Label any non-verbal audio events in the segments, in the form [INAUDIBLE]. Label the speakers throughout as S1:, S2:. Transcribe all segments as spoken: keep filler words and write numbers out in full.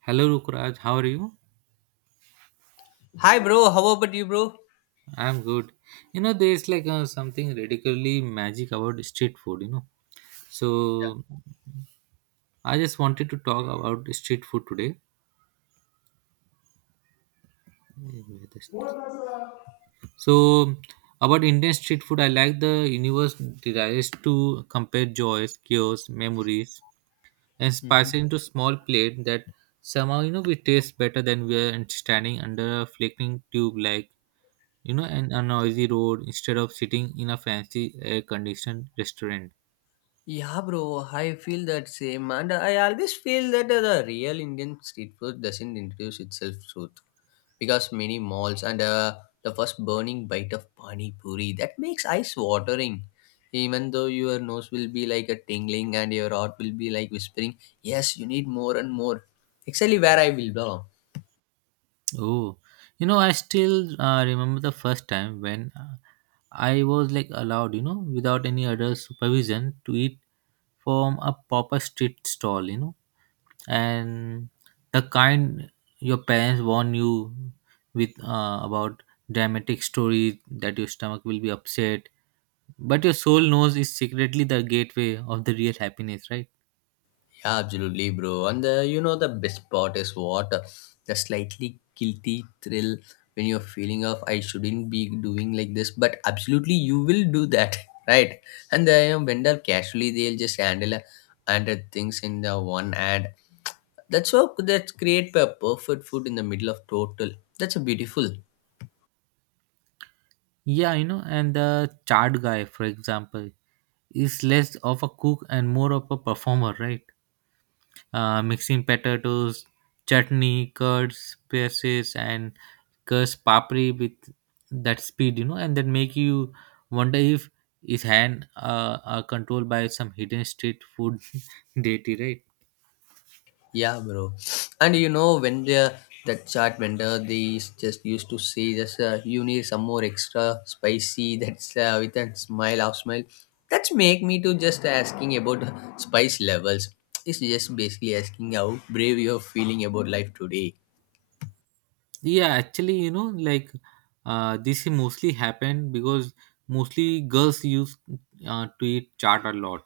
S1: Hello Rukraj, how are you?
S2: Hi, bro. How about you, bro?
S1: I'm good. You know, there's like uh, something radically magic about street food, you know. So, I just wanted to talk about street food today. So, about Indian street food, I like the universe desires to compare joys, chaos, memories, and spice it
S2: Mhm.
S1: into small plate that somehow, you know, we taste better than we are standing under a flickering tube like you know, and a noisy road instead of sitting in a fancy air-conditioned restaurant.
S2: Yeah, bro. I feel that same, and I always feel that the real Indian street food doesn't introduce itself truth because many malls and uh, the first burning bite of pani puri that makes eyes watering. Even though your nose will be like a tingling and your heart will be like whispering, "Yes, you need more and more." Actually, where I will go.
S1: Oh, you know, I still uh, remember the first time when uh, I was like allowed, you know, without any other supervision to eat from a proper street stall, you know, and the kind your parents warn you with uh, about dramatic stories that your stomach will be upset, but your soul knows is secretly the gateway of the real happiness, right?
S2: Absolutely, bro. And the, you know the best part is what the slightly guilty thrill when you're feeling of I shouldn't be doing like this, but absolutely you will do that, [LAUGHS] right? And the you know, vendor casually they'll just handle uh, handle things in the one hand. That's how that's create a perfect food in the middle of total. That's a beautiful.
S1: Yeah, you know, and the chart guy, for example, is less of a cook and more of a performer, right? Uh, mixing potatoes, chutney, curds, spices, and curds papri with that speed, you know, and then make you wonder if his hand uh, are controlled by some hidden street food [LAUGHS] deity, right?
S2: Yeah, bro. And you know when the that chat vendor they just used to say just uh, you need some more extra spicy [LAUGHS] that's uh, with a smile half smile. That's make me to just asking about spice levels. It's just basically asking how brave you're feeling about life today.
S1: Yeah, actually, you know, like uh, this mostly happened because mostly girls used uh, to eat chart a lot.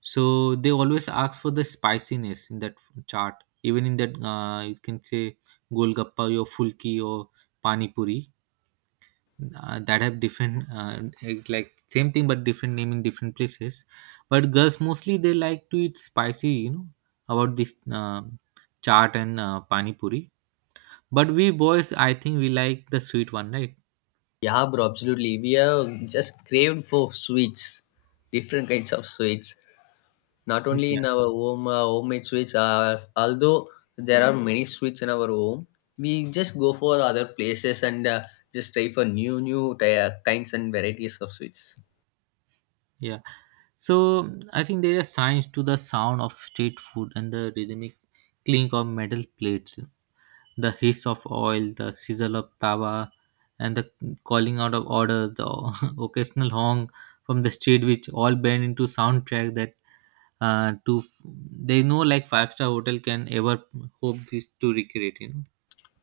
S1: So they always ask for the spiciness in that chaat, even in that uh, you can say golgappa or fulki or pani puri, uh, that have different uh, it's like same thing but different name in different places. But girls mostly they like to eat spicy, you know, about this uh, chaat and uh, pani puri, but we boys I think we like the sweet one, right?
S2: Yeah, bro, absolutely. We are just craved for sweets, different kinds of sweets. Not
S1: [LAUGHS]
S2: only
S1: Yeah,
S2: in our home uh, homemade sweets uh, although there are many sweets in our home, we just go for other places and uh, just try for new new ty- uh, kinds and varieties of sweets.
S1: yeah. So I think there are signs to the sound of street food, and the rhythmic clink of metal plates, the hiss of oil, the sizzle of tawa, and the calling out of orders, the [LAUGHS] occasional honk from the street, which all blend into soundtrack that uh, to they know like five star hotel can ever hope this to recreate. You know,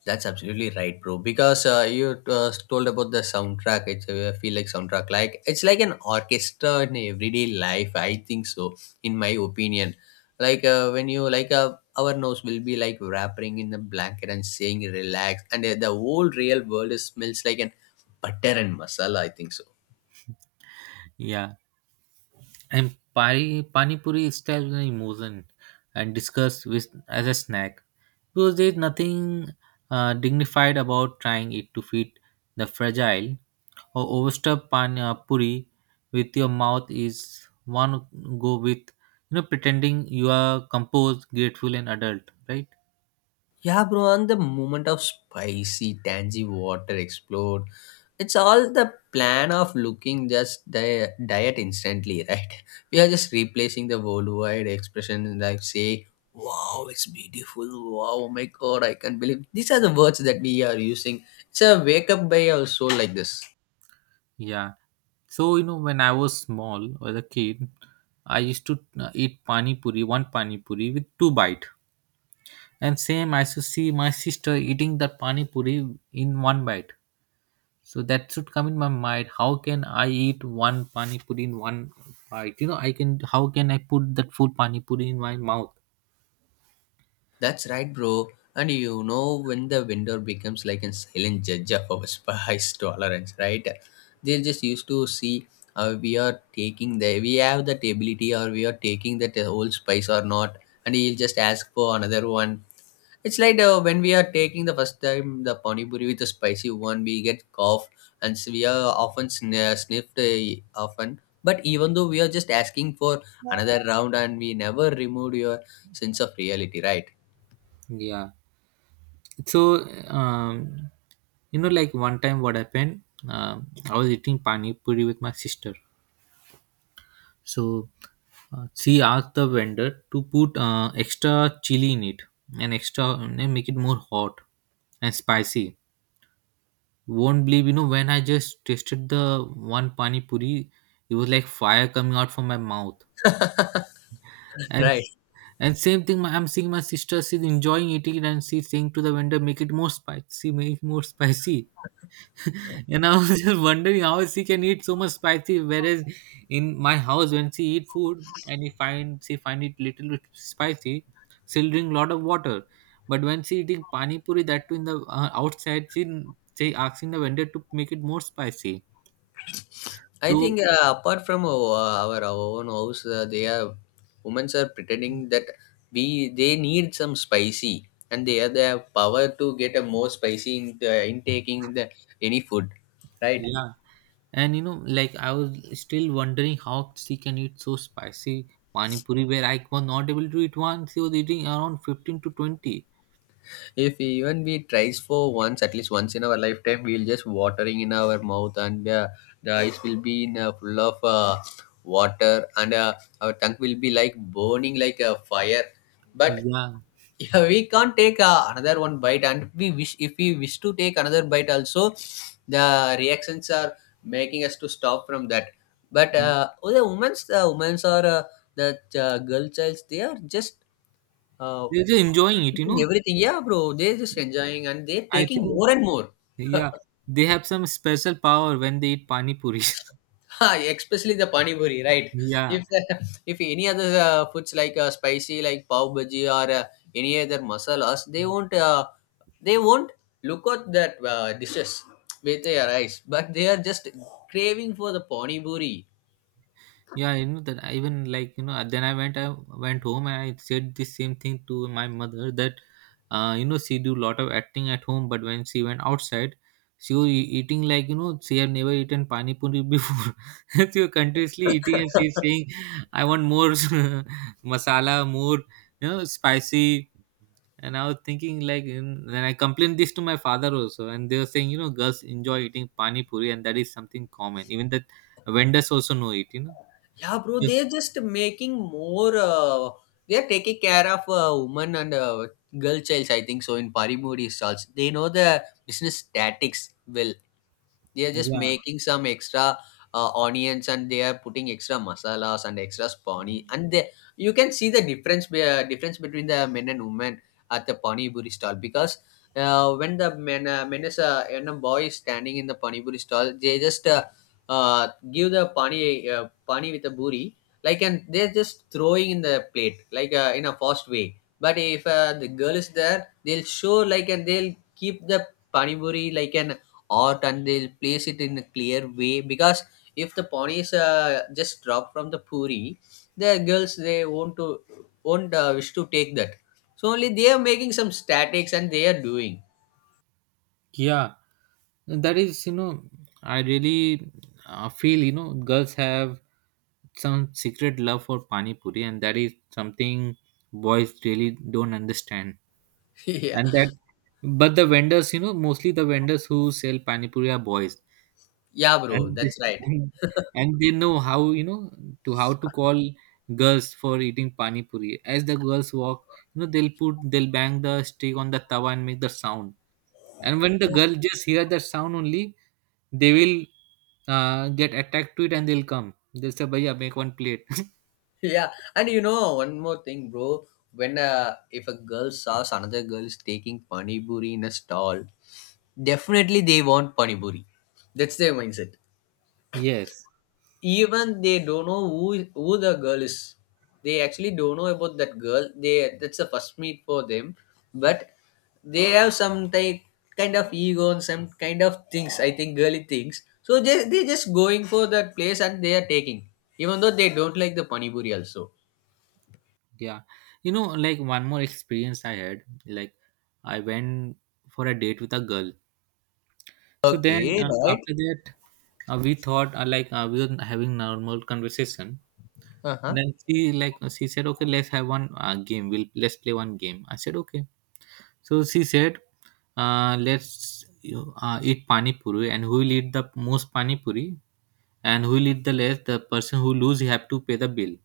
S2: That's absolutely right, bro. Because uh, you uh, told about the soundtrack. It's uh, I feel like soundtrack, like it's like an orchestra in everyday life. I think so, in my opinion. Like uh, when you like uh, our nose will be like wrapping in the blanket and saying relax, and uh, the whole real world is, smells like an butter and masala. I think so.
S1: yeah, and pani pani puri itself is an emotion and discussed with as a snack because there's nothing uh, dignified about trying it to feed the fragile or overstuffed pani puri with your mouth is one go with, you know, pretending you are composed, grateful, and adult, right?
S2: Yeah, bro, and the moment of spicy, tangy water explode. It's all the plan of looking just di- diet instantly, right? [LAUGHS] We are just replacing the worldwide expression like say, wow, it's beautiful, wow, oh my god, I can't believe. These are the words that we are using. It's a wake up by our soul like this.
S1: Yeah. So you know when I was small, as a kid, I used to uh, eat pani puri, one pani puri with two bite. And same I used to see my sister eating that pani puri in one bite. So that should come in my mind. How can I eat one pani puri in one bite? You know, I can. How can I put that full pani puri in my mouth?
S2: That's right, bro. And you know when the vendor becomes like a silent judge of our spice [LAUGHS] tolerance, right? They just used to see uh, we are taking the we have that ability or we are taking that whole spice or not, and he'll just ask for another one. It's like uh, when we are taking the first time the pani puri with the spicy one, we get cough and so we are often sn- uh, sniffed uh, often. But even though we are just asking for another round and we never removed your sense of reality, right?
S1: Yeah. So um, you know, like one time what happened, um, I was eating pani puri with my sister. So uh, she asked the vendor to put uh, extra chili in it, and extra, and make it more hot and spicy. Won't believe, you know, when I just tasted the one pani puri, it was like fire coming out from my mouth. and
S2: Right.
S1: and same thing, my- i'm seeing my sister, she's enjoying eating it, and she's saying to the vendor, make it more spicy, make it more [LAUGHS] spicy. And I was [LAUGHS] just wondering how she can eat so much spicy, whereas in my house when she eat food and if find she find it little bit spicy, she'll drink lot of water. But when she eating pani puri, that too in the uh, outside, she she asking the vendor to make it more spicy.
S2: I
S1: So
S2: think uh, apart from uh, our, our own house, uh, they are women are pretending that we they need some spicy, and they are they have the power to get a more spicy in the in taking the any food, right?
S1: yeah, and you know, like I was still wondering how she can eat so spicy pani puri, where I was not able to eat one. She was eating around fifteen to twenty.
S2: If even we tries for once, at least once in our lifetime, we'll just watering in our mouth, and uh, the eyes will be in uh, full of uh, water, and uh, our tongue will be like burning like a fire. But
S1: Yeah,
S2: yeah, we can't take uh, another one bite, and we wish if we wish to take another bite, also the reactions are making us to stop from that. But uh, oh, the women's, the women's or uh, the uh, girl childs, they are just uh,
S1: they're just enjoying it. You
S2: sipping
S1: know,
S2: everything. Yeah, bro, they're just enjoying and they're
S1: I
S2: taking
S1: think
S2: more and more.
S1: yeah,
S2: [LAUGHS]
S1: they have some special power when they eat pani puri. [LAUGHS]
S2: Ha, especially the pani puri, right?
S1: Yeah,
S2: If [LAUGHS] if any other uh, foods like uh, spicy, like pav bhaji or uh, any other masalas, they won't uh, they won't look at that uh, dishes with their eyes, but they are just craving for the pani puri.
S1: yeah, you know that. I even like you know. uh, Then I went, I went home and I said the same thing to my mother that, uh, you know, she do lot of acting at home, but when she went outside, she was e- eating like you know she had never eaten pani puri before. [LAUGHS] She was continuously eating and she's saying, "I want more [LAUGHS] masala, more you know spicy." And I was thinking like in, when I complained this to my father also, and they were saying, you know, girls enjoy eating pani puri, and that is something common, even the vendors also know it, you know.
S2: Yeah, bro,
S1: Yeah,
S2: they're just making more. Uh, they're taking care of uh, woman and uh, girl childs, I think so. In pani puri stalls, they know the business tactics well. They are just
S1: yeah,
S2: making some extra uh, onions and they are putting extra masalas and extra spawny, and they, you can see the difference be- uh, difference between the men and women at the pani buri stall because uh, when the men uh, men is uh, and a boy is standing in the pani buri stall, they just uh, uh, give the pani uh, pani with a buri like, and they're just throwing in the plate like uh, in a fast way. But if uh, the girl is there, they'll show like, and they'll keep the panipuri like an art, and they'll place it in a clear way because if the pani is uh, just dropped from the puri, the girls they won't to won't uh, wish to take that. So only they are making some statics and they are doing.
S1: yeah. That is, you know, I really uh, feel, you know, girls have some secret love for pani puri, and that is something boys really don't understand.
S2: [LAUGHS] Yeah,
S1: And that, but the vendors, you know, mostly the vendors who sell pani puri are boys,
S2: yeah bro,
S1: and they,
S2: that's right.
S1: and, and they know how, you know, to how to call girls for eating pani puri. As the girls walk, you know, they'll put they'll bang the stick on the tawa and make the sound. And when the girl just hear that sound only, they will uh, get attacked to it, and they'll come, they'll say bhaiya make one plate. [LAUGHS]
S2: Yeah, and you know one more thing, bro. When uh, if a girl saws another girl is taking pani puri in a stall, definitely they want pani puri. That's their mindset.
S1: Yes,
S2: Even they don't know who who the girl is. They actually don't know about that girl. They that's the first meet for them, but they have some type kind of ego and some kind of things. I think girly things. So they they just going for that place and they are taking, even though they don't like the pani puri also.
S1: yeah. You know, like one more experience I had, like I went for a date with a girl. So then
S2: Okay,
S1: uh,
S2: right.
S1: after that, Uh, we thought uh, like uh, we were having normal conversation.
S2: Uh-huh.
S1: Then she like uh, she said, okay, let's have one uh, game. We'll Let's play one game. I said okay. So she said, uh, let's you, uh, eat pani puri, and who will eat the most pani puri, and who will eat the less, the person who lose, he have to pay the bill.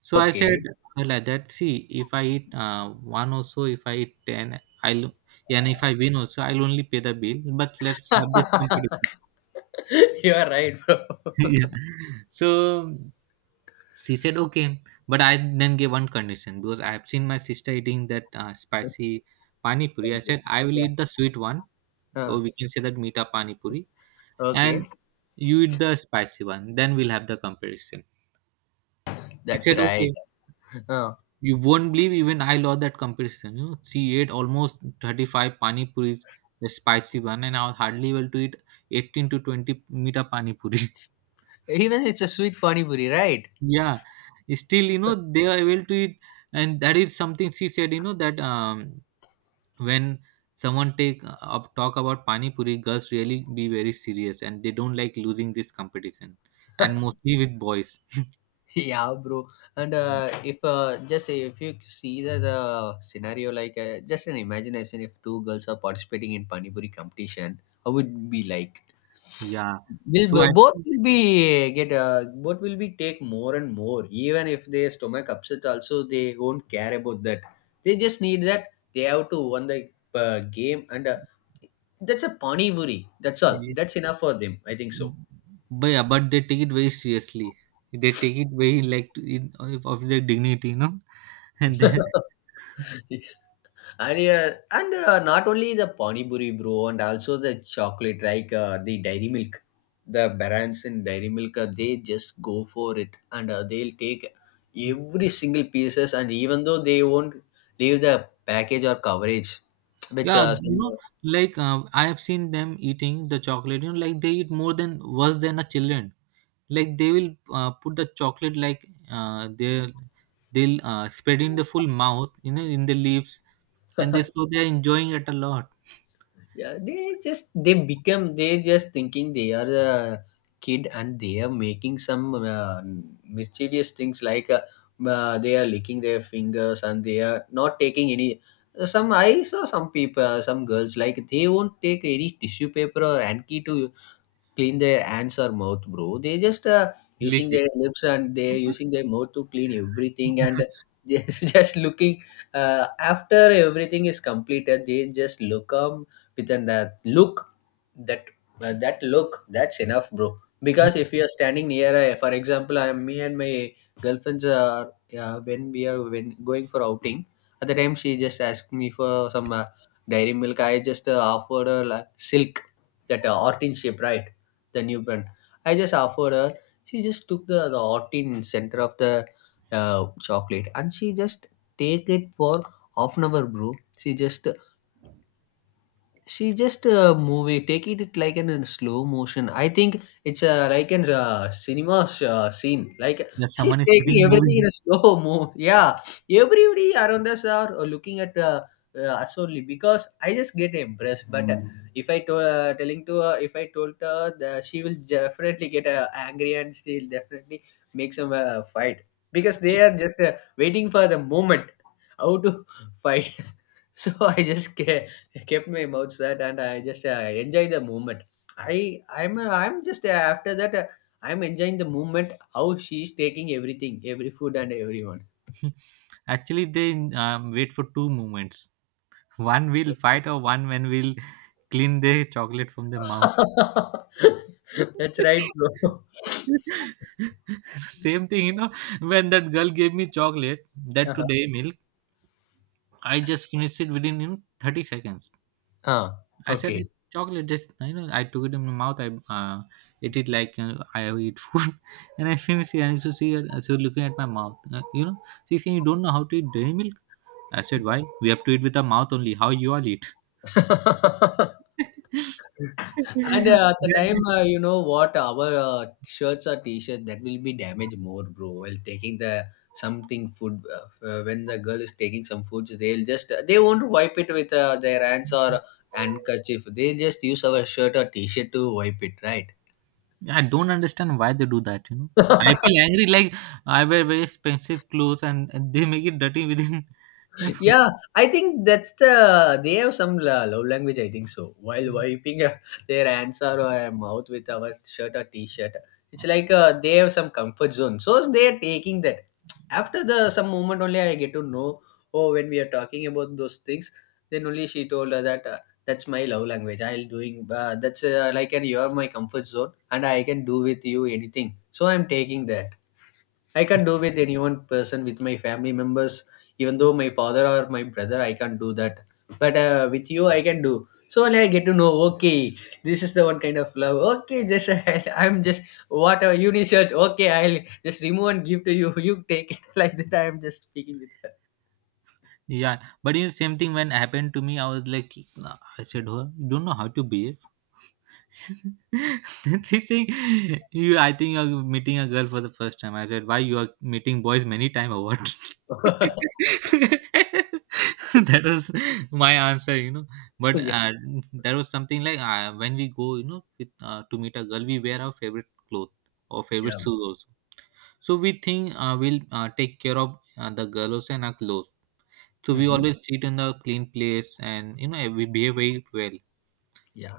S1: So I said
S2: Okay.
S1: uh, like that. See, if I eat uh, one also, if I eat ten, I'll, and if I win also, I'll only pay the bill. But let's have this competition.
S2: [LAUGHS] You are right, bro.
S1: [LAUGHS] Yeah. So she said okay, but I then gave one condition, because I have seen my sister eating that uh, spicy pani puri. I
S2: [LAUGHS]
S1: said I will
S2: Yeah.
S1: eat the sweet one,
S2: Uh,
S1: or we can say that mita pani puri, and
S2: okay.
S1: you eat the spicy one. Then we'll have the comparison. She
S2: That's
S1: said
S2: right.
S1: okay.
S2: Uh,
S1: You won't believe, even I lost that comparison. You know, she ate almost thirty five pani puris, the spicy one, and I was hardly able to eat eighteen to twenty mita pani puri.
S2: even it's a sweet pani puri, right?
S1: Yeah, still you know they are able to eat, and that is something she said, you know, that um, when someone take uh, up talk about pani puri, girls really be very serious, and they don't like losing this competition, and mostly with boys.
S2: [LAUGHS] Yeah, bro. And uh,
S1: [LAUGHS]
S2: if uh, just if you see the, the scenario, like uh, just an imagination, if two girls are participating in pani puri competition, how would it be like?
S1: Yeah,
S2: Will
S1: so I
S2: b- both
S1: think,
S2: will be get uh, both will be take more and more. Even if their stomach upset, also they won't care about that. They just need that they have to win the uh, game, and uh, that's a pani muri. That's all.
S1: yeah,
S2: That's enough for them. I think so.
S1: but yeah, but they take it very seriously. They take it very like to, in, Of their dignity, you know. [LAUGHS] And then
S2: [LAUGHS] And yeah, and uh, not only the pani puri, bro, and also the chocolate, like uh, the dairy milk, the brands in dairy milk, uh, they just go for it, and uh, they'll take every single pieces, and even though they won't leave the package or coverage, which
S1: yeah,
S2: uh,
S1: you
S2: some.
S1: know, like uh, I have seen them eating the chocolate. You know, like they eat more than worse than a children. Like they will uh, put the chocolate like uh, they they'll uh, spread in the full mouth, you know, in the lips, and they so they're enjoying it a lot.
S2: Yeah, they just they become they just thinking they are a kid, and they are making some uh, mischievous things like uh, uh, they are licking their fingers and they are not taking any. Some I saw some people, some girls, like they won't take any tissue paper or hanky to clean their hands or mouth, bro. They just uh,
S1: Lick
S2: using
S1: it.
S2: their lips and they
S1: [LAUGHS]
S2: using their mouth to clean everything, and just [LAUGHS] just looking uh, after everything is completed. They just look, um, with a uh, look that uh, that look, that's enough, bro. Because if you're standing near a, for example, I'm me and my girlfriends are, yeah, when we are when going for outing at the time, she just asked me for some uh, dairy milk. I just uh, offered her like silk, that uh, ortin shape, right? The new brand. I just offered her. She just took the, the ortin center of the uh, chocolate, and she just take it for half an hour, bro. She just, she just uh, movie take it like an in slow motion. I think it's uh, like an uh, cinema uh, scene, like
S1: That
S2: she's
S1: someone is shooting
S2: taking everything in
S1: movie.
S2: a slow move. Yeah, everybody around us are uh, looking at uh, uh, us only because I just get impressed. But uh, if I told uh, telling to her, if I told her that, she will definitely get uh, angry and she'll definitely make some uh, fight because they are just uh, waiting for the moment how to [LAUGHS] fight. [LAUGHS] So I just ca kept my mouth shut and I just uh, enjoy the moment. I I'm uh, I'm just uh, after that uh, I'm enjoying the moment how she's taking everything, every food and everyone.
S1: [LAUGHS] Actually, they um, wait for two moments. [LAUGHS] One will fight, or one when will clean the chocolate from the mouth.
S2: [LAUGHS] That's right, bro. [LAUGHS]
S1: Same thing, you know, when that girl gave me chocolate, that
S2: Uh-huh.
S1: today milk, I just finished it within you know, thirty seconds.
S2: Ah,
S1: I said, "It's
S2: okay.
S1: chocolate, just, you know, I took it in my mouth, I uh, ate it like uh, I eat food, [LAUGHS] and I finished it. And so she, uh, she was looking at my mouth, uh, you know, she's saying, You don't know how to eat dairy milk? I said, Why? We have to eat with our mouth only. How you all eat?
S2: [LAUGHS]
S1: [LAUGHS]
S2: And uh, at the
S1: Then
S2: time, uh, you know what, our uh, shirts or t-shirts that will be damaged more, bro. While taking the something food, uh, uh, when the girl is taking some foods, they'll just they won't wipe it with uh, their hands or handkerchief. They just use our shirt or t-shirt to wipe it,
S1: yeah, I don't understand why they do that, you know. I
S2: right?
S1: feel
S2: [LAUGHS]
S1: angry like I wear very expensive clothes and, and they make it dirty within [LAUGHS] you know.
S2: Yeah, I think that's the they have some la- love language. I think so. While wiping [LAUGHS] uh, their hands or uh, mouth with our shirt or t-shirt, it's like uh, they have some comfort zone. So they are taking that. After the some moment only, I get to know. Oh, when we are talking about those things, then only she told her that uh, that's my love language. I'll doing uh, that's uh, like and you're my comfort zone, and I can do with you anything. So I'm taking that. I can't do with any one person with my family members, even though my father or my brother, I can't do that. But uh, with you, I can do. So when I get to know, okay, this is the one kind of love. Okay, just [LAUGHS] I'm just whatever you need shirt. Okay, I'll just remove and give to you. [LAUGHS] You take it [LAUGHS] like that. I'm just speaking with her.
S1: Yeah. But you know, same thing when happened to me, I was like "Nah," I said, oh, you don't know how to behave. [LAUGHS] Teaching you, I think you're meeting a girl for the first time. I said, why you are meeting boys many time or what?
S2: [LAUGHS]
S1: [LAUGHS] That was my answer, you know. But
S2: Yeah,
S1: uh, there was something like uh, when we go, you know, with, uh, to meet a girl, we wear our favorite clothes or favorite
S2: yeah,
S1: shoes also. So we think uh, we'll uh, take care of uh, the girl also and our clothes. So we
S2: hmm,
S1: always sit in the clean place, and you know we behave very well.
S2: yeah,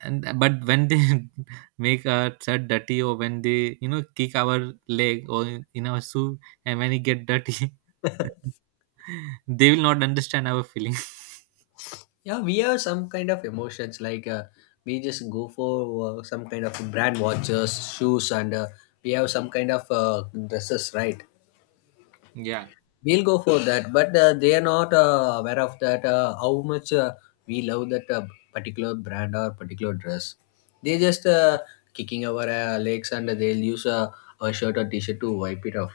S1: And uh, but when they [LAUGHS] make our shirt dirty, or when they you know kick our leg or in in our shoe, and when it get dirty, [LAUGHS] they will not understand our feeling.
S2: yeah. We have some kind of emotions like uh, we just go for uh, some kind of brand watches, shoes, and uh, we have some kind of uh, dresses, right?
S1: [LAUGHS] Yeah.
S2: We'll go for that, but uh, they are not uh, aware of that uh, how much uh, we love that uh, particular brand or particular dress. They just uh, kicking our uh, legs and they'll use uh, a shirt or t-shirt to wipe it off.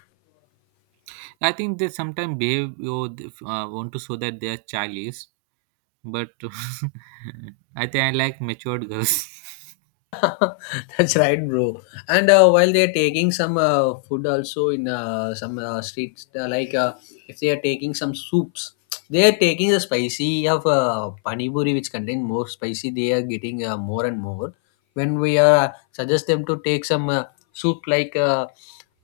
S1: I think they sometimes behave or they, uh, want to show that they are childish, but [LAUGHS] I think I like matured girls. [LAUGHS]
S2: [LAUGHS] That's right, bro. And uh, while they are taking some uh, food also in uh, some uh, streets, uh, like uh, if they are taking some soups, they are taking the spicy of uh, pani puri, which contain more spicy. They are getting uh, more and more. When we uh, suggest them to take some uh, soup like uh,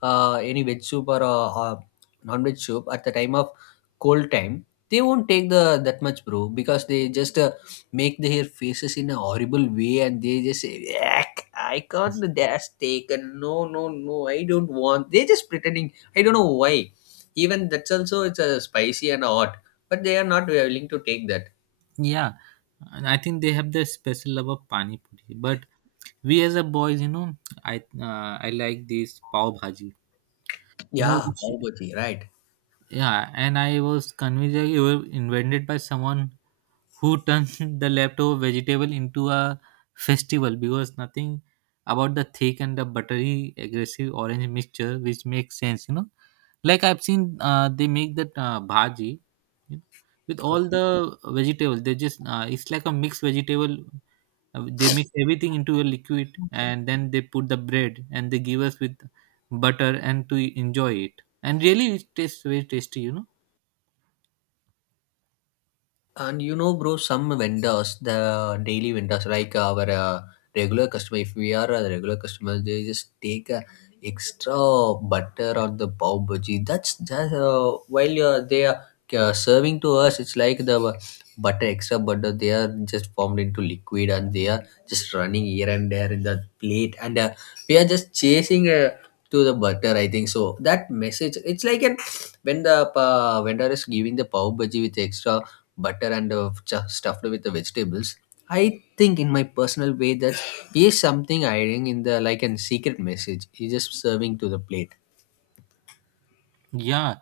S2: uh, any veg soup or uh, uh, non-veg soup at the time of cold time, they won't take the that much, bro, because they just uh, make their faces in a horrible way and they just say, yuck, I can't, that's taken, no, no, no, I don't want. They're just pretending, I don't know why, even that's also it's a spicy and hot, but they are not willing to take that.
S1: Yeah, and I think they have the special love of pani puri, but we as a boys, you know, i uh, I like this pav bhaji, you know,
S2: Yeah,
S1: which.
S2: pav bhaji, right.
S1: Yeah, and I was convinced that it was invented by someone who turned [LAUGHS] the leftover vegetable into a festival, because nothing about the thick and the buttery aggressive orange mixture which makes sense, you know. Like, I've seen uh, they make that uh, bhaji, you know, with all
S2: Okay.
S1: the vegetables. They just uh, it's like a mixed vegetable. Uh, They mix everything into a liquid, and then they put the bread and they give us with butter, and to enjoy it. And really it tastes very tasty, you know.
S2: And you know, bro, some vendors, the daily vendors, like our uh, regular customer, if we are a regular customer, they just take a extra butter on the pav bhaji. That's just. Uh, while uh, they are uh, serving to us, it's like the butter, extra butter. They are just formed into liquid, and they are just running here and there in the plate, and uh, we are just chasing. Uh, to the butter, I think so that message, it's like an when the uh, vendor is giving the pav bhaji with extra butter and uh, ch- stuffed with the vegetables. I think, in my personal way, that is something hiding in the like a secret message. He's just serving to the plate.
S1: Yeah,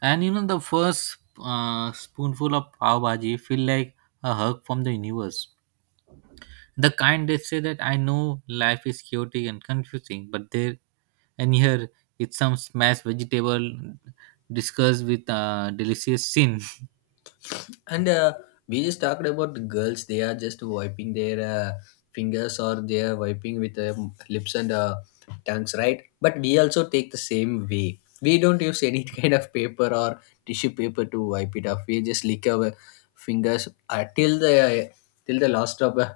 S1: and you know the first uh, spoonful of pav bhaji feel like a hug from the universe. The kind they say that I know life is chaotic and confusing, but there, and here, it's some smashed vegetable discussed with uh, delicious sin.
S2: and uh, we just talked about the girls, they are just wiping their uh, fingers, or they are wiping with uh, lips and uh, tongues, right? But we also take the same way, we don't use any [LAUGHS] kind of paper or tissue paper to wipe it off. We just lick our fingers uh, till the till the last drop uh,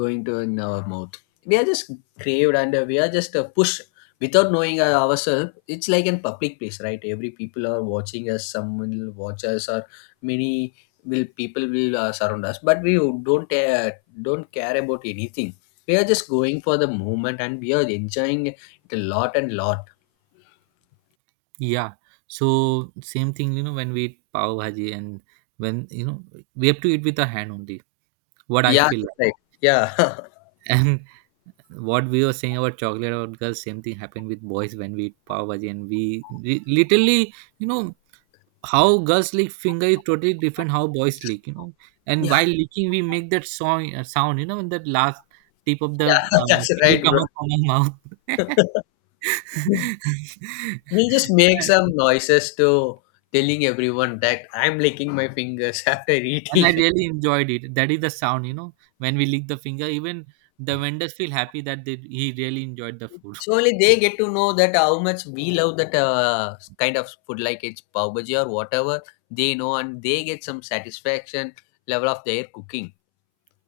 S2: going to in our mouth. We are just craved and uh, we are just uh, pushed without knowing uh, ourselves. It's like in public place, right? Every people are watching us, someone will watch us or many will people will uh, surround us, but we don't uh, don't care about anything. We are just going for the moment and we are enjoying it a lot and lot.
S1: [LAUGHS] Yeah, so same thing, you know, when we eat pav bhaji, and when you know we have to eat with the hand only. What I
S2: Yeah,
S1: feel
S2: that's
S1: like.
S2: right. Yeah. [LAUGHS]
S1: [LAUGHS] And what we were saying about chocolate, about girls, same thing happened with boys when we eat pav bhaji, and we li- literally, you know, how girls lick finger is totally different how boys lick, you know. And
S2: Yeah,
S1: while licking we make that song, uh, sound, you know, when that last tip of the
S2: yeah. [LAUGHS]
S1: uh,
S2: That's
S1: finger
S2: right,
S1: comes
S2: bro.
S1: out from our mouth. [LAUGHS]
S2: We just make some noises to telling everyone that I'm licking my fingers [LAUGHS] after
S1: And I
S2: eating.
S1: really enjoyed it, that is the sound, you know, when we lick the finger. Even the vendors feel happy that they, he really enjoyed the food. [LAUGHS]
S2: So only they get to know that how much we love that uh, kind of food, like it's pav bhaji or whatever. They know, and they get some satisfaction level of their cooking.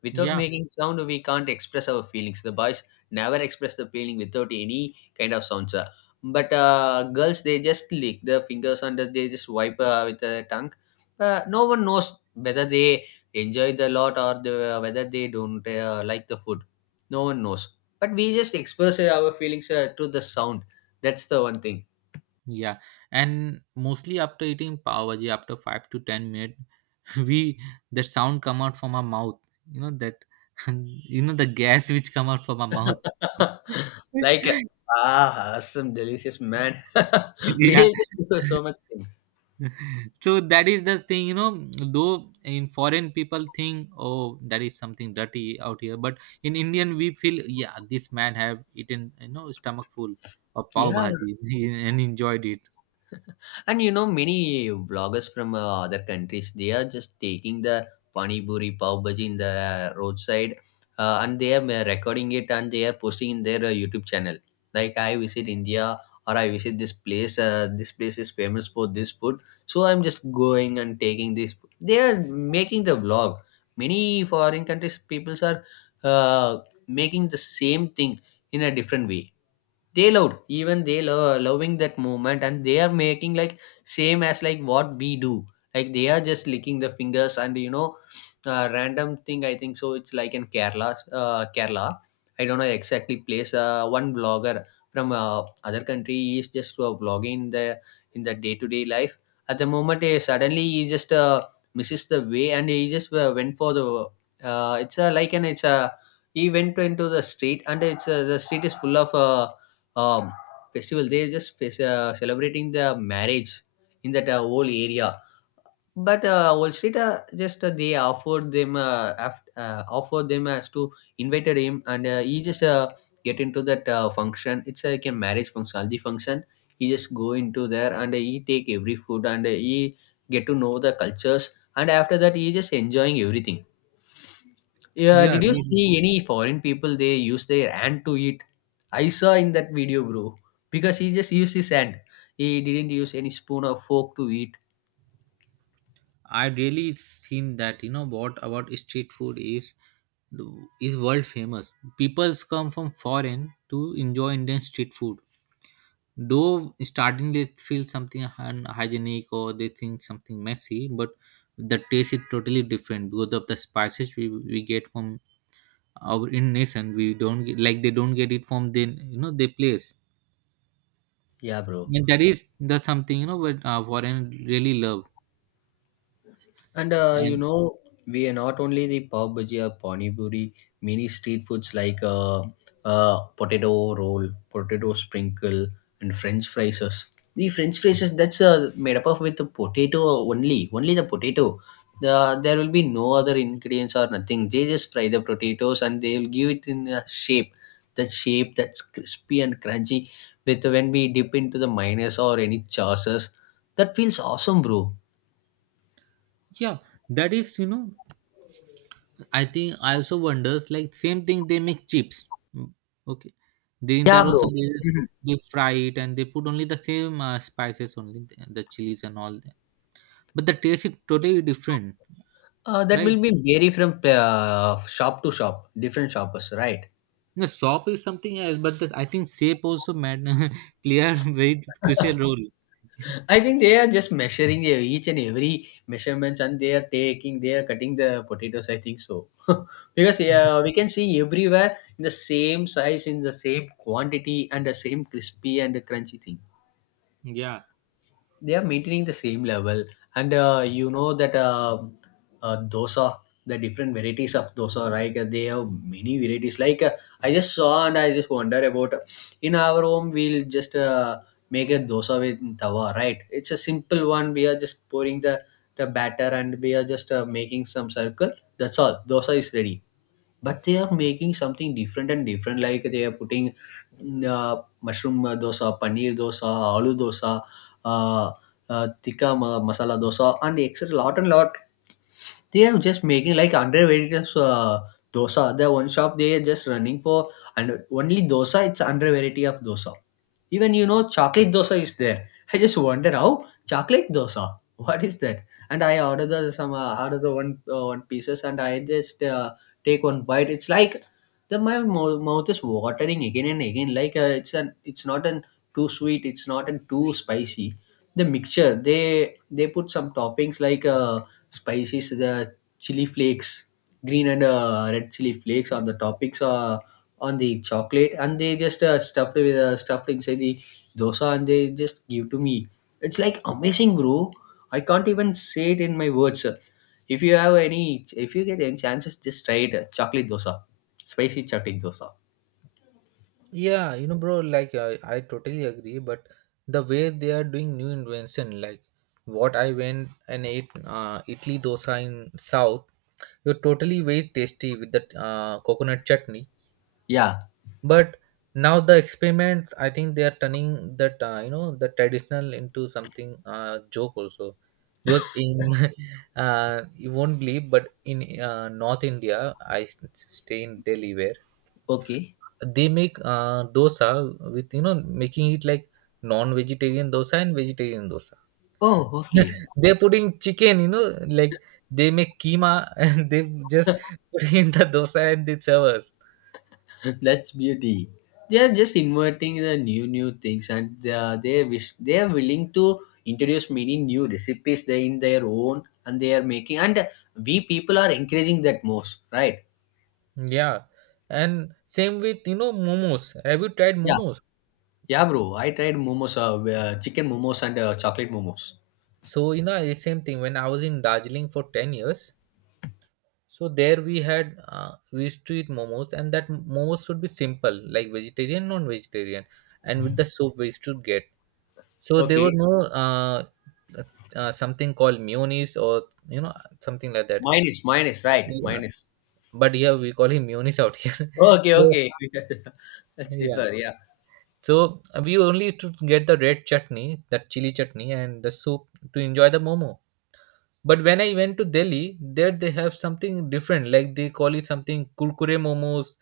S2: Without
S1: Yeah.
S2: making sound, we can't express our feelings. The boys never express the feeling without any kind of sounds. uh. But uh, girls, they just lick their fingers and they just wipe uh, with their tongue. Uh, no one knows whether they enjoy the lot or the, whether they don't uh, like the food. No one knows. But we just express uh, our feelings uh, through the sound. That's the one thing.
S1: Yeah, and mostly after eating pav bhaji, after five to ten minutes, [LAUGHS] we, that sound come out from our mouth. You know that, [LAUGHS] you know, the gas which come out from our mouth. [LAUGHS]
S2: [LAUGHS] Like, uh, ah, awesome, delicious man. [LAUGHS] We
S1: Yeah.
S2: just do so much things.
S1: [LAUGHS] So that is the thing, you know. Though in foreign people think, oh, that is something dirty out here, but in Indian we feel, yeah, this man have eaten, you know, stomach full of pav
S2: Yeah.
S1: bhaji [LAUGHS] and enjoyed it.
S2: And you know, many vloggers from uh, other countries, they are just taking the pani puri, pav bhaji in the roadside, uh, and they are uh, recording it, and they are posting in their uh, YouTube channel. Like, I visit India or I visit this place. Uh, this place is famous for this food, so I'm just going and taking this. They are making the vlog. Many foreign countries peoples are uh, making the same thing in a different way. They loved, even they lo- loving that movement, and they are making like same as like what we do, like they are just licking the fingers and you know, uh, random thing I think so. It's like in Kerala, uh, Kerala, I don't know exactly place. Uh, one blogger from uh, other country, he is just uh, vlogging in the in the day to day life. At the moment, he suddenly, he just uh, misses the way, and he just uh, went for the uh, it's a like an it's a he went into the street, and it's uh, the street is full of uh, um, festival. They just face, uh, celebrating the marriage in that uh, whole area. But uh, Wall Street, uh, just uh, they offered them uh, af- uh, offered them as to invited him, and uh, he just uh, get into that uh, function. It's like a marriage function, haldi function. He just go into there, and he take every food, and he get to know the cultures, and after that he just enjoying everything. Yeah,
S1: Yeah,
S2: did you
S1: really.
S2: see any foreign people they use their hand to eat? I saw in that video, bro. Because he just used his hand. He didn't use any spoon or fork to eat.
S1: I really seen that, you know, what about street food is is world famous. People's come from foreign to enjoy Indian street food. Though starting they feel something unhygienic, or they think something messy, but the taste is totally different because of the spices we, we get from our in nation. We don't get, like they don't get it from then you know their place.
S2: Yeah, bro.
S1: And that is the something, you know, what uh, foreign really love.
S2: And uh, you
S1: And
S2: know, we are not only the pav bhaji or pani puri, many street foods like uh, uh, potato roll, potato sprinkle, and French fries. The French fries, that's uh, made up of with the potato only, only the potato. The, there will be no other ingredients or nothing. They just fry the potatoes, and they will give it in a shape. That shape that's crispy and crunchy. With when we dip into the mayonnaise or any sauces, that feels awesome, bro.
S1: yeah, that is, you know, I think I also wonders like same thing they make chips. Mm. Okay, then
S2: Yeah,
S1: that also
S2: bro.
S1: they just
S2: Mm-hmm.
S1: they fry it, and they put only the same uh, spices, only the, the chilies and all that. But the taste is totally different,
S2: Uh, that
S1: right?
S2: will be vary from uh, shop to shop, different shoppers, right?
S1: The shop is something else, but the, I think shape also mad [LAUGHS] clear very crucial
S2: [LAUGHS]
S1: role.
S2: I think they are just measuring their each and every measurements, and they are taking, they are cutting the potatoes. I think so, [LAUGHS] because yeah, we can see everywhere in the same size, in the same quantity, and the same crispy and crunchy thing.
S1: Yeah.
S2: They are maintaining the same level. And uh, you know that uh, uh, dosa, the different varieties of dosa, right? Uh, they have many varieties like uh, I just saw and I just wonder about uh, in our home, we'll just uh, make a dosa with tawa, right? It's a simple one, we are just pouring the the batter, and we are just uh, making some circle. That's all, dosa is ready. But they are making something different and different, like they are putting mm, uh, mushroom uh, dosa, paneer dosa, aloo dosa, uh, uh, tikka ma- masala dosa, and extra lot and lot. They are just making like underrated uh, dosa. The one shop they are just running for, and only dosa, it's under variety of dosa. Even you know, chocolate dosa is there. I just wonder how chocolate dosa, what is that. And I order the some uh, order the one uh, one pieces, and i just uh, take one bite. It's like the my mou- mouth is watering again and again. Like, uh, it's an it's not an too sweet, it's not an too spicy. The mixture they they put some toppings like uh, spices, the chili flakes, green and uh, red chili flakes on the toppings uh, on the chocolate, and they just uh, stuffed with uh, stuffed inside the dosa, and they just give to me. It's like amazing, bro. I can't even say it in my words. If you have any, if you get any chances, just try it, uh, chocolate dosa, spicy chocolate dosa.
S1: Yeah, you know, bro, like I, I totally agree, but the way they are doing new invention, like what I went and ate uh, Italy dosa in South, you're totally very tasty with the uh, coconut chutney.
S2: Yeah.
S1: But now the experiment, I think they are turning that uh, you know, the traditional into something uh, joke also, because in [LAUGHS] uh, you won't believe, but in uh, North India, I s- stay in Delhi where
S2: Okay.
S1: they make uh, dosa with, you know, making it like non-vegetarian dosa and vegetarian dosa.
S2: Oh, okay.
S1: [LAUGHS] They're putting chicken, you know, like they make keema, [LAUGHS] and they just put in the dosa and they serve us.
S2: [LAUGHS] That's beauty. They are just inventing the new new things, and they are, they wish they are willing to introduce many new recipes they in their own, and they are making. And we people are encouraging that most, right?
S1: Yeah, and same with, you know, momos. Have you tried
S2: Yeah,
S1: momos?
S2: yeah, bro. I tried momos, uh, uh, chicken momos, and uh, chocolate momos.
S1: So you know it's same thing when I was in Darjeeling for ten years. So there we had uh, we used to eat momos, and that momos should be simple, like vegetarian, non-vegetarian, and with the soup we used to get. So there were
S2: Okay,
S1: no uh, uh, something called munis, or you know something like that.
S2: mine is mine is right.
S1: Yeah.
S2: Mine is
S1: But here we call him munis out here. [LAUGHS]
S2: okay.
S1: So
S2: Okay, [LAUGHS] let's
S1: yeah.
S2: differ. Yeah.
S1: So we only used to get the red chutney, that chili chutney, and the soup to enjoy the momo. But when I went to Delhi, there they have something different. Like they call it something kurkure momos,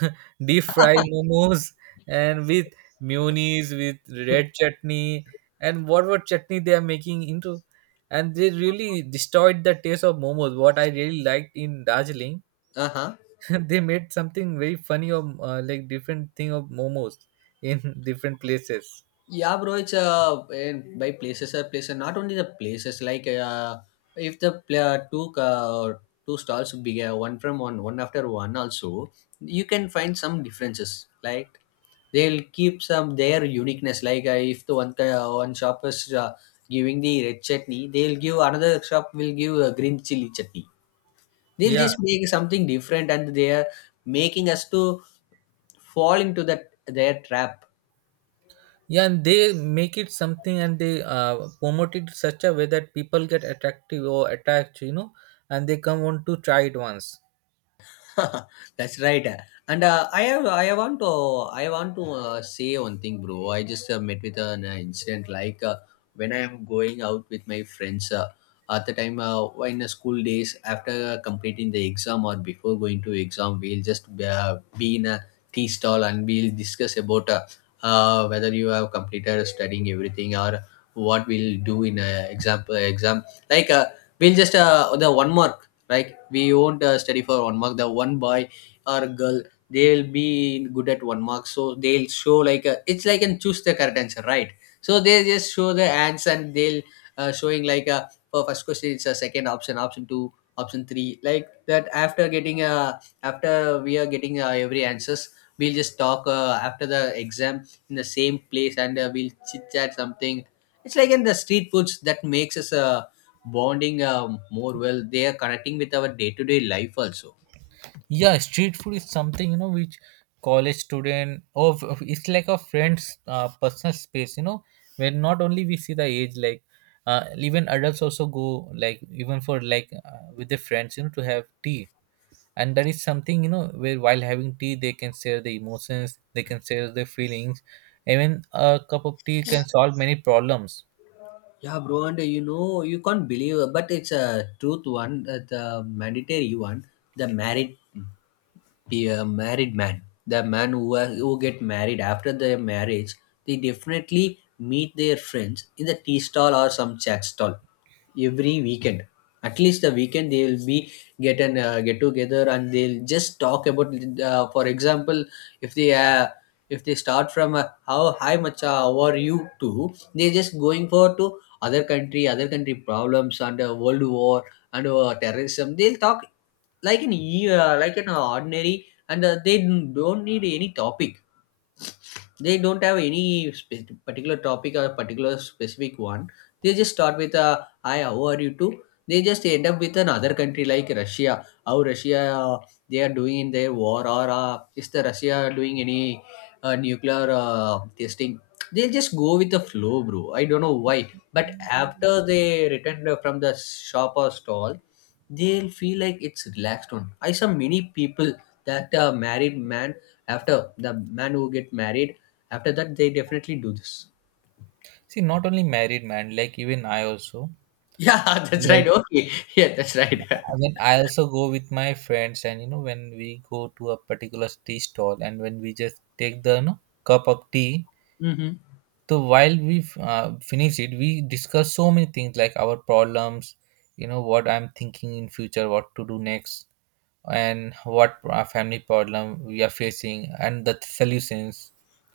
S1: [LAUGHS] deep fried momos, and with mayonnaise, with red chutney, and whatever chutney they are making into. And they really destroyed the taste of momos what I really liked in Darjeeling.
S2: Uh huh.
S1: [LAUGHS] They made something very funny of uh, like different thing of momos in [LAUGHS] different places.
S2: Yeah, bro, it's uh, and by places are places. Not only the places, like uh, if the player two uh, two stalls big, uh, one from one, one after one, also you can find some differences. Like they'll keep some their uniqueness. Like uh, if the one uh, one shop is uh, giving the red chutney, they'll give another shop will give uh, green chili chutney. They'll
S1: Yeah.
S2: just make something different, and they are making us to fall into that their trap.
S1: Yeah, and they make it something, and they uh, promote it such a way that people get attractive or attached, you know, and they come want to try it once.
S2: [LAUGHS] That's right. And uh, I have I want to I want to uh, say one thing, bro. I just uh, met with an uh, incident like uh, when I am going out with my friends. Uh, at the time, uh, in the school days, after uh, completing the exam or before going to exam, we'll just uh, be in a tea stall and we'll discuss about uh, uh, whether you have completed studying everything or what we'll do in a exam exam. Like uh, we'll just uh, the one mark. Like we won't uh, study for one mark. The one boy or girl, they'll be good at one mark. So they'll show like a, it's like and choose the correct answer, right? So they just show the ants and they'll uh, showing like a for first question it's a second option, option two, option three, like that. After getting a after we are getting uh, every answers, we'll just talk uh, after the exam in the same place and uh, we'll chit chat something. It's like in the street foods that makes us uh, bonding uh, more well, they are connecting with our day-to-day life also.
S1: Yeah, street food is something, you know, which college student or f- it's like a friend's uh, personal space. You know, where not only we see the age, like uh, even adults also go, like even for like uh, with their friends, you know, to have tea. And that is something, you know, where while having tea they can share the emotions, they can share their feelings. Even a cup of tea can solve many problems.
S2: Yeah, bro, and uh, you know, you can't believe uh, but it's a truth one, uh, the mandatory one. The married be a married man, the man who are, who get married, after their marriage they definitely meet their friends in the tea stall or some chat stall every weekend. At least the weekend they will be get an uh, get together and they'll just talk about, uh, for example, if they uh, if they start from uh, how hi macha how are you to, they're just going for to other country other country problems and uh, world war and uh, terrorism they'll talk, like an e- uh, like an ordinary. And uh, they don't need any topic, they don't have any spe- particular topic or particular specific one. They just start with a hi, how are you too? They just end up with another country like Russia. How Russia uh, they are doing in their war, or uh, is the Russia doing any uh, nuclear uh, testing? They'll just go with the flow, bro. I don't know why. But after they return from the shop or stall, they'll feel like it's relaxed on. I saw many people that a married man, after the man who get married, after that they definitely do this.
S1: See, not only married man, like even I also,
S2: Yeah, [LAUGHS] that's right,
S1: like
S2: okay, yeah, that's right.
S1: I mean, I also go with my friends, and you know, when we go to a particular tea stall, and when we just take the, you know, cup of tea,
S2: [LAUGHS] Hmm.
S1: so while we uh, finish it, we discuss so many things, like our problems, you know, what I'm thinking in future, what to do next, and what our family problem we are facing, and the solutions,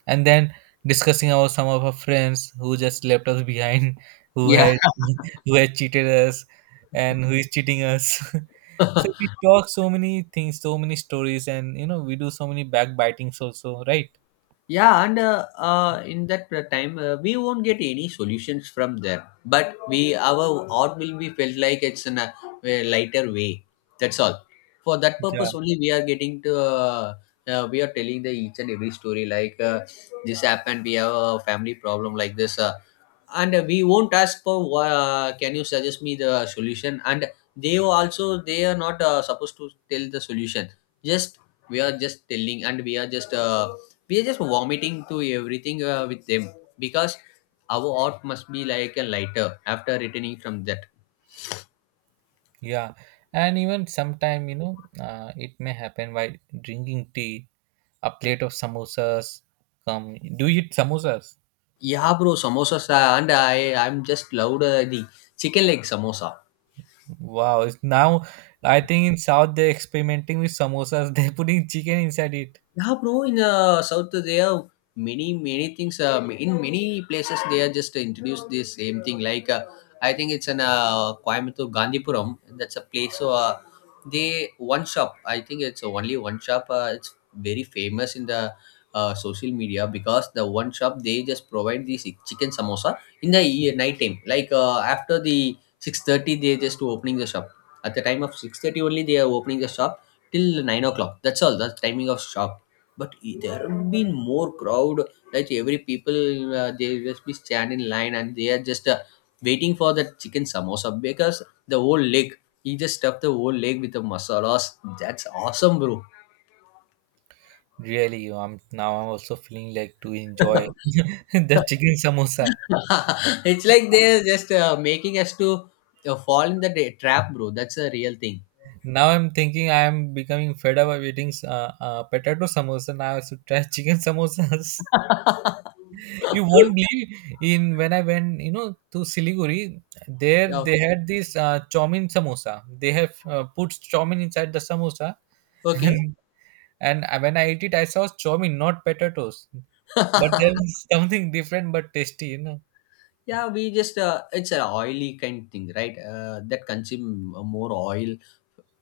S1: and then discussing about some of our friends who just left us behind, [LAUGHS] who
S2: Yeah.
S1: had, [LAUGHS] who had cheated us, and who is cheating us. [LAUGHS] So we talk so many things, so many stories, and you know we do so many backbitings also, right?
S2: Yeah, and uh, uh, in that uh, time, uh, we won't get any solutions from them. But we, our art will be felt like it's in a, uh, lighter way. That's all. For that
S1: Yeah.
S2: purpose only, we are getting to. Uh, uh, we are telling the each and every story like uh, this happened. We have a family problem like this, uh, and uh, we won't ask for. Uh, can you suggest me the solution? And they also they are not uh, supposed to tell the solution. Just, we are just telling and we are just uh, we are just vomiting to everything uh, with them, because our art must be like a lighter after returning from that.
S1: Yeah, and even sometime you know uh, it may happen while drinking tea a plate of samosas come. Do you eat samosas?
S2: Yeah, bro, samosas, uh, and i i'm just loved uh, the chicken leg samosa.
S1: Wow, it's now, I think in South they're experimenting with samosas. [LAUGHS] They're putting chicken inside it.
S2: Yeah, bro. In uh, South, they have many many things. Uh, in many places, they are just introduced the same thing. Like uh, I think it's an uh, Coimbatore Gandhipuram. That's a place. So uh, they one shop. I think it's only one shop. Uh, it's very famous in the uh, social media because the one shop they just provide the si- chicken samosa in the e- night time. Like uh, after the six thirty, they just opening the shop. At the time of six thirty only, they are opening the shop till nine o'clock. That's all. That's timing of shop, but i- there have been more crowd, like every people uh, they just be stand in line and they are just uh, waiting for the chicken samosa, because the whole leg, he just stuffed the whole leg with the masalas. That's awesome, bro.
S1: Really, I'm now I'm also feeling like to enjoy [LAUGHS] the
S2: [LAUGHS]
S1: chicken samosa.
S2: It's like they're just uh, making us to uh, fall in the da- trap, bro. That's a real thing.
S1: Now I'm thinking I'm becoming fed up of eating uh, uh, potato samosa. Now I should try chicken samosas. [LAUGHS] You won't
S2: [LAUGHS]
S1: believe in when I went, you know, to Siliguri. There
S2: Yeah,
S1: they had this uh, chowmin samosa. They have uh, put chowmin inside the samosa, [LAUGHS]
S2: okay.
S1: and and I- when I ate it, I saw chowmin, not potatoes. But there
S2: [LAUGHS]
S1: was [LAUGHS] something different but tasty, you know.
S2: Yeah, we just uh, it's an oily kind thing, right? Uh, that consume more oil,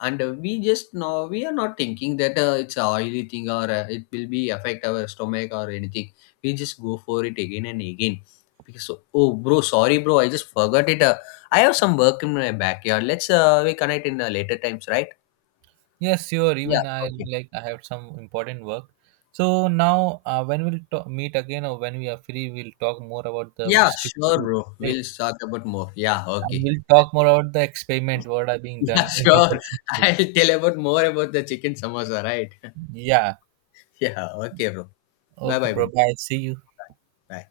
S2: and uh, we just know, we are not thinking that uh, it's a oily thing or uh, it will be affect our stomach or anything. We just go for it again and again. Because so, oh bro, sorry bro, I just forgot it. uh, I have some work in my backyard. Let's uh, we connect in uh, later times, right?
S1: Yes, sure.
S2: Yeah,
S1: Even I
S2: okay.
S1: like I have some important work. So now, uh, when we'll ta- meet again, or when we are free, we'll talk more about the
S2: Yeah,
S1: street
S2: sure,
S1: food,
S2: bro.
S1: right?
S2: We'll talk about more. Yeah,
S1: And
S2: okay.
S1: we'll talk more about the experiment what are being
S2: [LAUGHS] Yeah,
S1: done [LAUGHS] with
S2: sure.
S1: the street food.
S2: I'll tell about more about the chicken samosa, right?
S1: Yeah.
S2: [LAUGHS] Yeah, okay, bro. Bye
S1: Okay,
S2: bye, bro.
S1: bro. Bye. See you.
S2: Bye. Bye.